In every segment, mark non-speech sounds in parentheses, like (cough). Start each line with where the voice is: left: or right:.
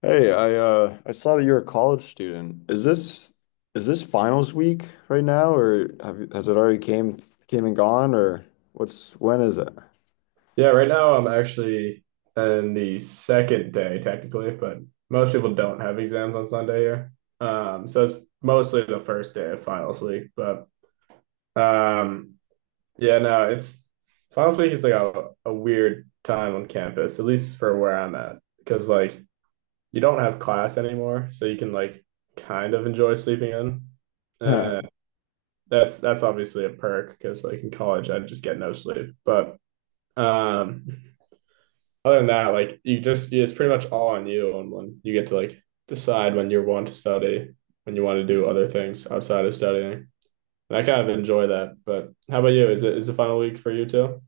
left: Hey, I saw that you're a college student. Is this finals week right now, or has it already came and gone, or what's when is it? (laughs)
right: Yeah, right now I'm actually in the second day technically, but most people don't have exams on Sunday here. So it's mostly the first day of finals week, but um, yeah, no, it's finals week is like a weird time on campus, at least for where I'm at, because like you don't have class anymore, so you can like kind of enjoy sleeping in.
left: Huh.
right: Uh, that's obviously a perk because like in college I just get no sleep. But um, (laughs) other than that, like you just yeah, it's pretty much all on you on when you get to like decide when you want to study, when you want to do other things outside of studying. And I kind of enjoy that. But how about you? Is the final week for you too?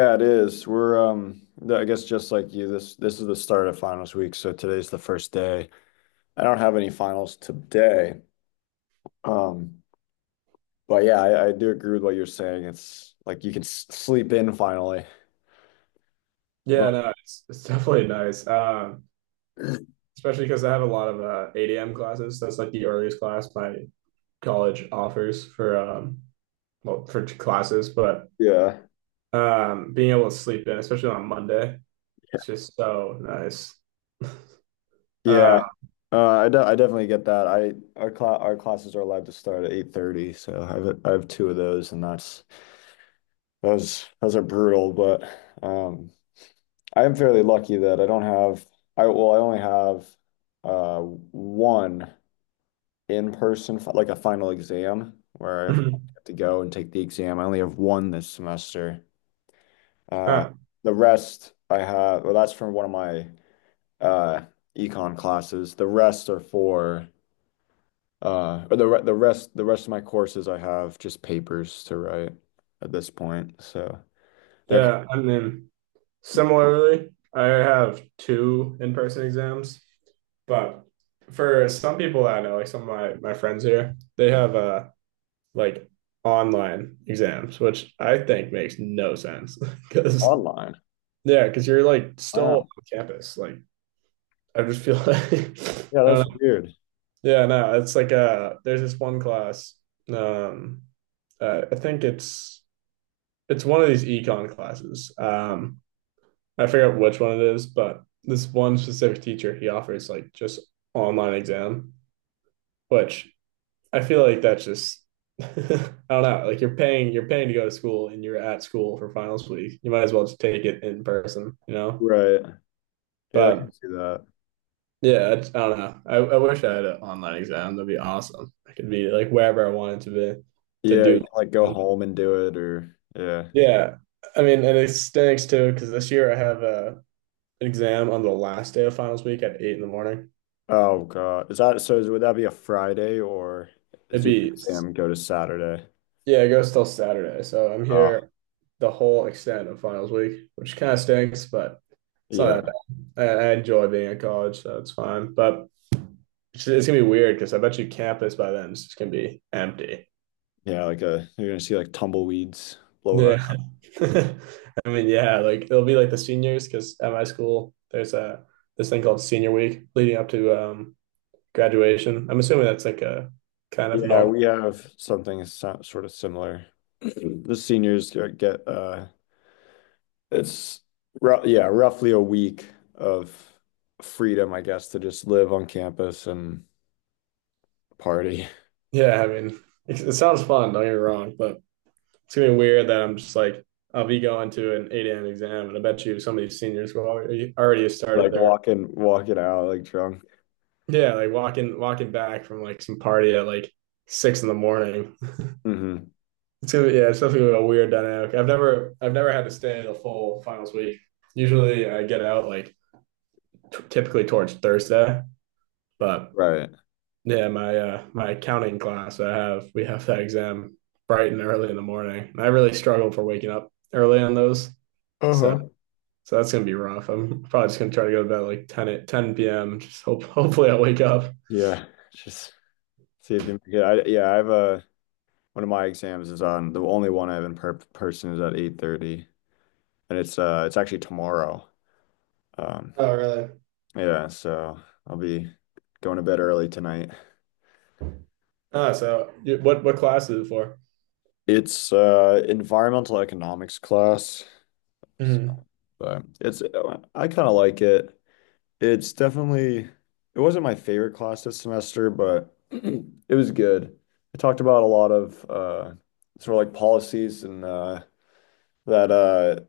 right: Yeah.
left: it is. I guess just like you, this is the start of finals week, so today's the first day. I don't have any finals today. Um, but yeah, I do agree with what you're saying. It's like you can s sleep in finally. But
right: Yeah, no, it's definitely nice. Especially because I have a lot of 8 a.m. classes. That's like the earliest class my college offers for well for classes, but
left: yeah.
right: being able to sleep in, especially on Monday, it's just so nice. Uh,
left: Yeah. I definitely get that. I our cla Our classes are allowed to start at 8:30, so I have two of those, and that's those are brutal. But um, I am fairly lucky that I don't have I well I only have one in-person like a final exam where I have
right: (clears throat)
left: to go and take the exam. I only have one this semester. Uh,
right: uh,
left: the rest I have that's from one of my uh econ classes. The rest are for or the re the rest The rest of my courses I have just papers to write at this point, so they're kind
right: yeah, I mean. Similarly, I have two in person exams, but for some people I know, like some of my friends here, they have like online exams, which I think makes no sense
left: of
right: because
left: online.
right: (laughs) yeah, because you're like still on
left: Wow.
right: campus. Like I just feel like (laughs)
left: Yeah,
right: I
left: that's
right: don't know.
left: weird.
right: Yeah, no, it's like there's this one class. Um I think it's one of these econ classes. I forget which one it is, but this one specific teacher, he offers like just online exam, which I feel like that's just (laughs) I don't know, like you're paying to go to school and you're at school for finals week. You might as well just take it in person, you know?
left: Right. Yeah, I
right: But
left: can see that.
right: yeah, I don't know. I wish I had an online exam. That'd be awesome. I could be like wherever I wanted to be to
left: Yeah, you
right: do.
left: can like go home and do it or yeah.
right: Yeah. I mean, and it stinks too, because this year I have an exam on the last day of finals week at 8 in the morning.
left: Oh God. Is that would that be a Friday or is
right: It'd
left: your
right: be
left: exam go to Saturday?
right: Yeah, it goes till Saturday. So I'm
left: Oh,
right: here the whole extent of finals week, which kind of stinks, but it's not
left: yeah.
right: that bad. I enjoy being at college, so it's fine. But it's gonna be weird because I bet you campus by then is just gonna be empty.
left: Yeah, like a you're gonna see like tumbleweeds blowing our.
right: Yeah. (laughs) I mean, yeah, like it'll be like the seniors because at my school there's a this thing called senior week leading up to graduation. I'm assuming that's like a kind of
left: Yeah,
right: normal.
left: we have something sort of similar. The seniors uh, it's ru yeah, roughly a week of freedom, I guess, to just live on campus and party. (laughs)
right: Yeah, I mean, it sounds fun, don't get me wrong, but it's gonna be weird that I'm just like I'll be going to an 8 a.m. exam, and I bet you some of these seniors will already have started
left: Like
right: their
left: walking out like drunk.
right: yeah, like walking back from like some party at like 6 in the morning.
left: Hmm.
right: It's gonna be, yeah, it's definitely gonna be a weird dynamic. I've never had to stay the full finals week. Usually I get out like typically towards Thursday, but
left: Right.
right: yeah, my accounting class I have we have that exam bright and early in the morning. And I really struggle for waking up early on those. So
left: Uh-huh.
right: So that's gonna be rough. I'm probably just gonna try to go to bed like 10 p.m. Just hope (laughs) hopefully I wake up.
left: Yeah. Just see if you make it. Yeah, I have a one of my exams is on the only one I have in per person is at 8:30 and it's actually tomorrow. Um
right: Oh, really?
left: yeah, so I'll be going to bed early tonight.
right: Ah, so you, what class is it for?
left: It's environmental economics class.
right: Mm-hmm.
left: But it's I kind of like it. It's definitely it wasn't my favorite class this semester, but (clears throat) it was good. It talked about a lot of sort of like policies and that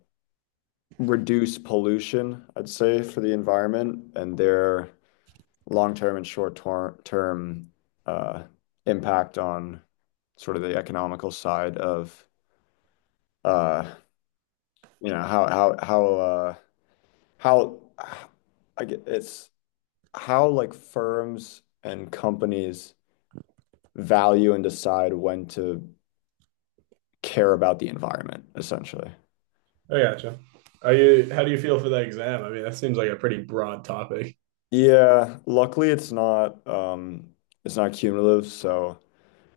left: reduce pollution, I'd say, for the environment and their long-term and short-term term uh impact on sort of the economical side of uh you know how I get it's how like firms and companies value and decide when to care about the environment, essentially.
right: I gotcha. Are you How do you feel for that exam? I mean, that seems like a pretty broad topic.
left: Yeah, luckily it's not it's not cumulative, so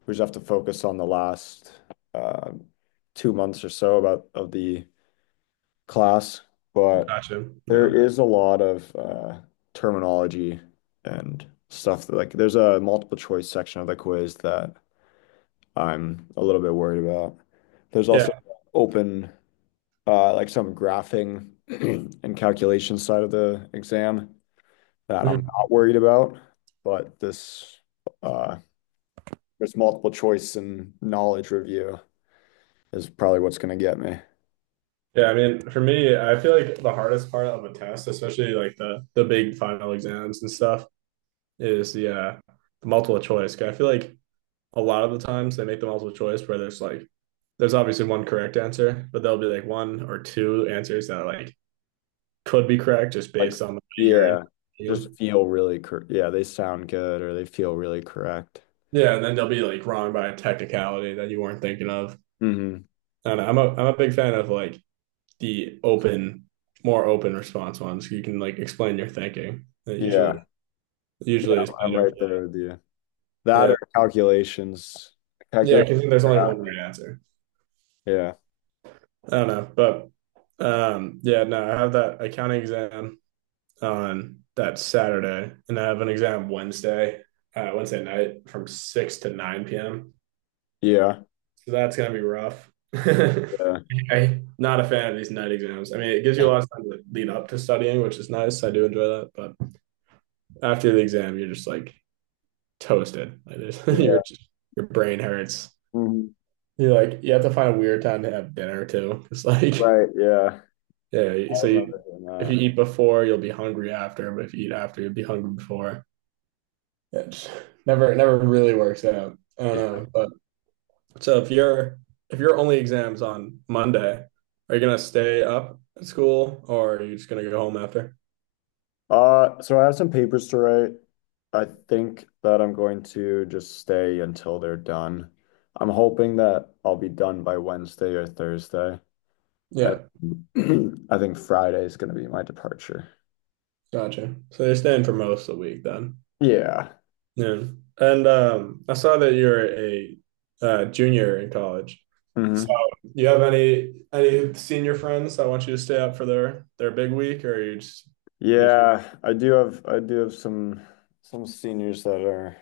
left: we just have to focus on the last uh 2 months or so about of the class, but
right: Gotcha.
left: there
right: No.
left: is a lot of terminology and stuff that, like there's a multiple choice section of the quiz that I'm a little bit worried about. There's also
right: Yeah.
left: open, like some graphing (clears throat) and calculation side of the exam that I'm
right: Mhm.
left: not worried about, but uh, this multiple choice and knowledge review is probably what's going to get me.
right: Yeah, I mean, for me, I feel like the hardest part of a test, especially like the big final exams and stuff, is the multiple choice. 'Cause I feel like a lot of the times they make the multiple choice where there's obviously one correct answer, but there'll be like one or two answers that like could be correct just
left: Like,
right: based on the way you're
left: yeah, just
right: interviewing.
left: feel really yeah, they sound good or they feel really correct.
right: Yeah, and then they'll be like wrong by a technicality that you weren't thinking of.
left: Hmm.
right: And I'm a big fan of like the open, more open response ones. You can like explain your thinking. That usually
left: Yeah, yeah,
right: usually is
left: I'm
right: better.
left: right there with you. That
right: Yeah,
left: or calculations.
right: yeah,
left: Calculate
right: because there's only
left: that.
right: one right answer.
left: Yeah.
right: I don't know, but yeah, no, I have that accounting exam on that Saturday, and I have an exam Wednesday, Wednesday night from 6 to 9 p.m.
left: Yeah.
right: So that's gonna be rough. (laughs)
left: Yeah.
right: I not a fan of these night exams. I mean, it gives you a lot of time to lead up to studying, which is nice. I do enjoy that, but after the exam, you're just like toasted. Like (laughs) you're
left: Yeah.
right: just, your brain hurts.
left: Mhm.
right: You have to find a weird time to have dinner too. It's like
left: Right. Yeah.
right: (laughs) yeah.
left: I
right: So
left: remember doing
right: if you
left: that.
right: eat before, you'll be hungry after. But if you eat after, you'll be hungry before. It's never really works out. I don't
left: Yeah.
right: know. But So if your if your only exam's on Monday, are you gonna stay up at school or are you just gonna go home after?
left: So I have some papers to write. I think that I'm going to just stay until they're done. I'm hoping that I'll be done by Wednesday or Thursday.
right: Yeah,
left: And (clears throat) I think Friday is going to be my departure.
right: gotcha. So you're staying for most of the week then.
left: Yeah.
right: Yeah. And I saw that you're a junior in college. So
left: Hmm.
right: you have any senior friends that want you to stay up for their big week or you.
left: Yeah, I do have some seniors that are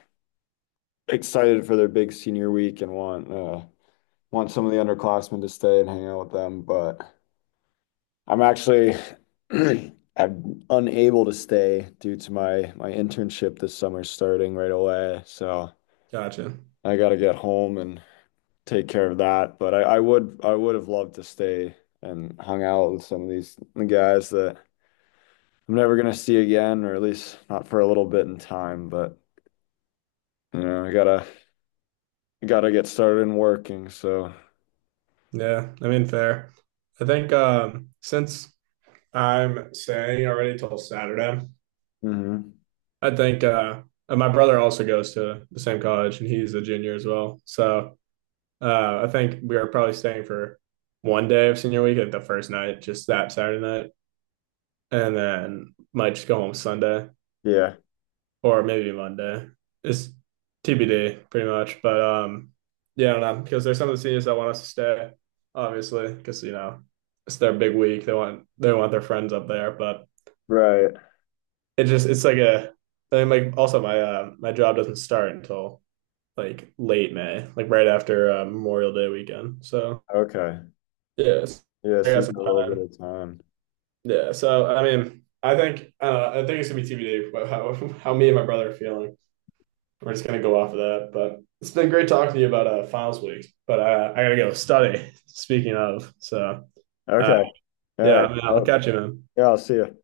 left: excited for their big senior week and want some of the underclassmen to stay and hang out with them. But I'm actually (clears throat) I'm unable to stay due to my internship this summer starting right away. So
right: Gotcha.
left: I got to get home and take care of that. But I would have loved to stay and hung out with some of these guys that I'm never gonna see again, or at least not for a little bit in time. But you know, I gotta gotta get started in working. So
right: Yeah, I mean, fair. I think since I'm staying already till Saturday,
left: mhm.
right: I think and my brother also goes to the same college and he's a junior as well. So I think we are probably staying for one day of senior week at the first night, just that Saturday night, and then might just go home Sunday
left: Yeah.
right: or maybe Monday. It's TBD, pretty much. But yeah, I don't know because there's some of the seniors that want us to stay, obviously, because you know it's their big week. They want their friends up there, but
left: Right.
right: it's like a, I mean, like also my job doesn't start until like late May, like right after Memorial Day weekend. So
left: Okay.
right: yeah,
left: Yeah,
right: I
left: so
right: got
left: you
right: some
left: got a little
right: time.
left: bit of time.
right: Yeah, so I mean, I think it's gonna be TBD how (laughs) how me and my brother are feeling. We're just gonna go off of that. But it's been great talking to you about finals week. But I gotta go study. (laughs) Speaking of, so uh,
left: Okay. All
right: yeah,
left: right.
right: I mean, I'll
left: Oh,
right: catch you, man.
left: yeah, I'll see you.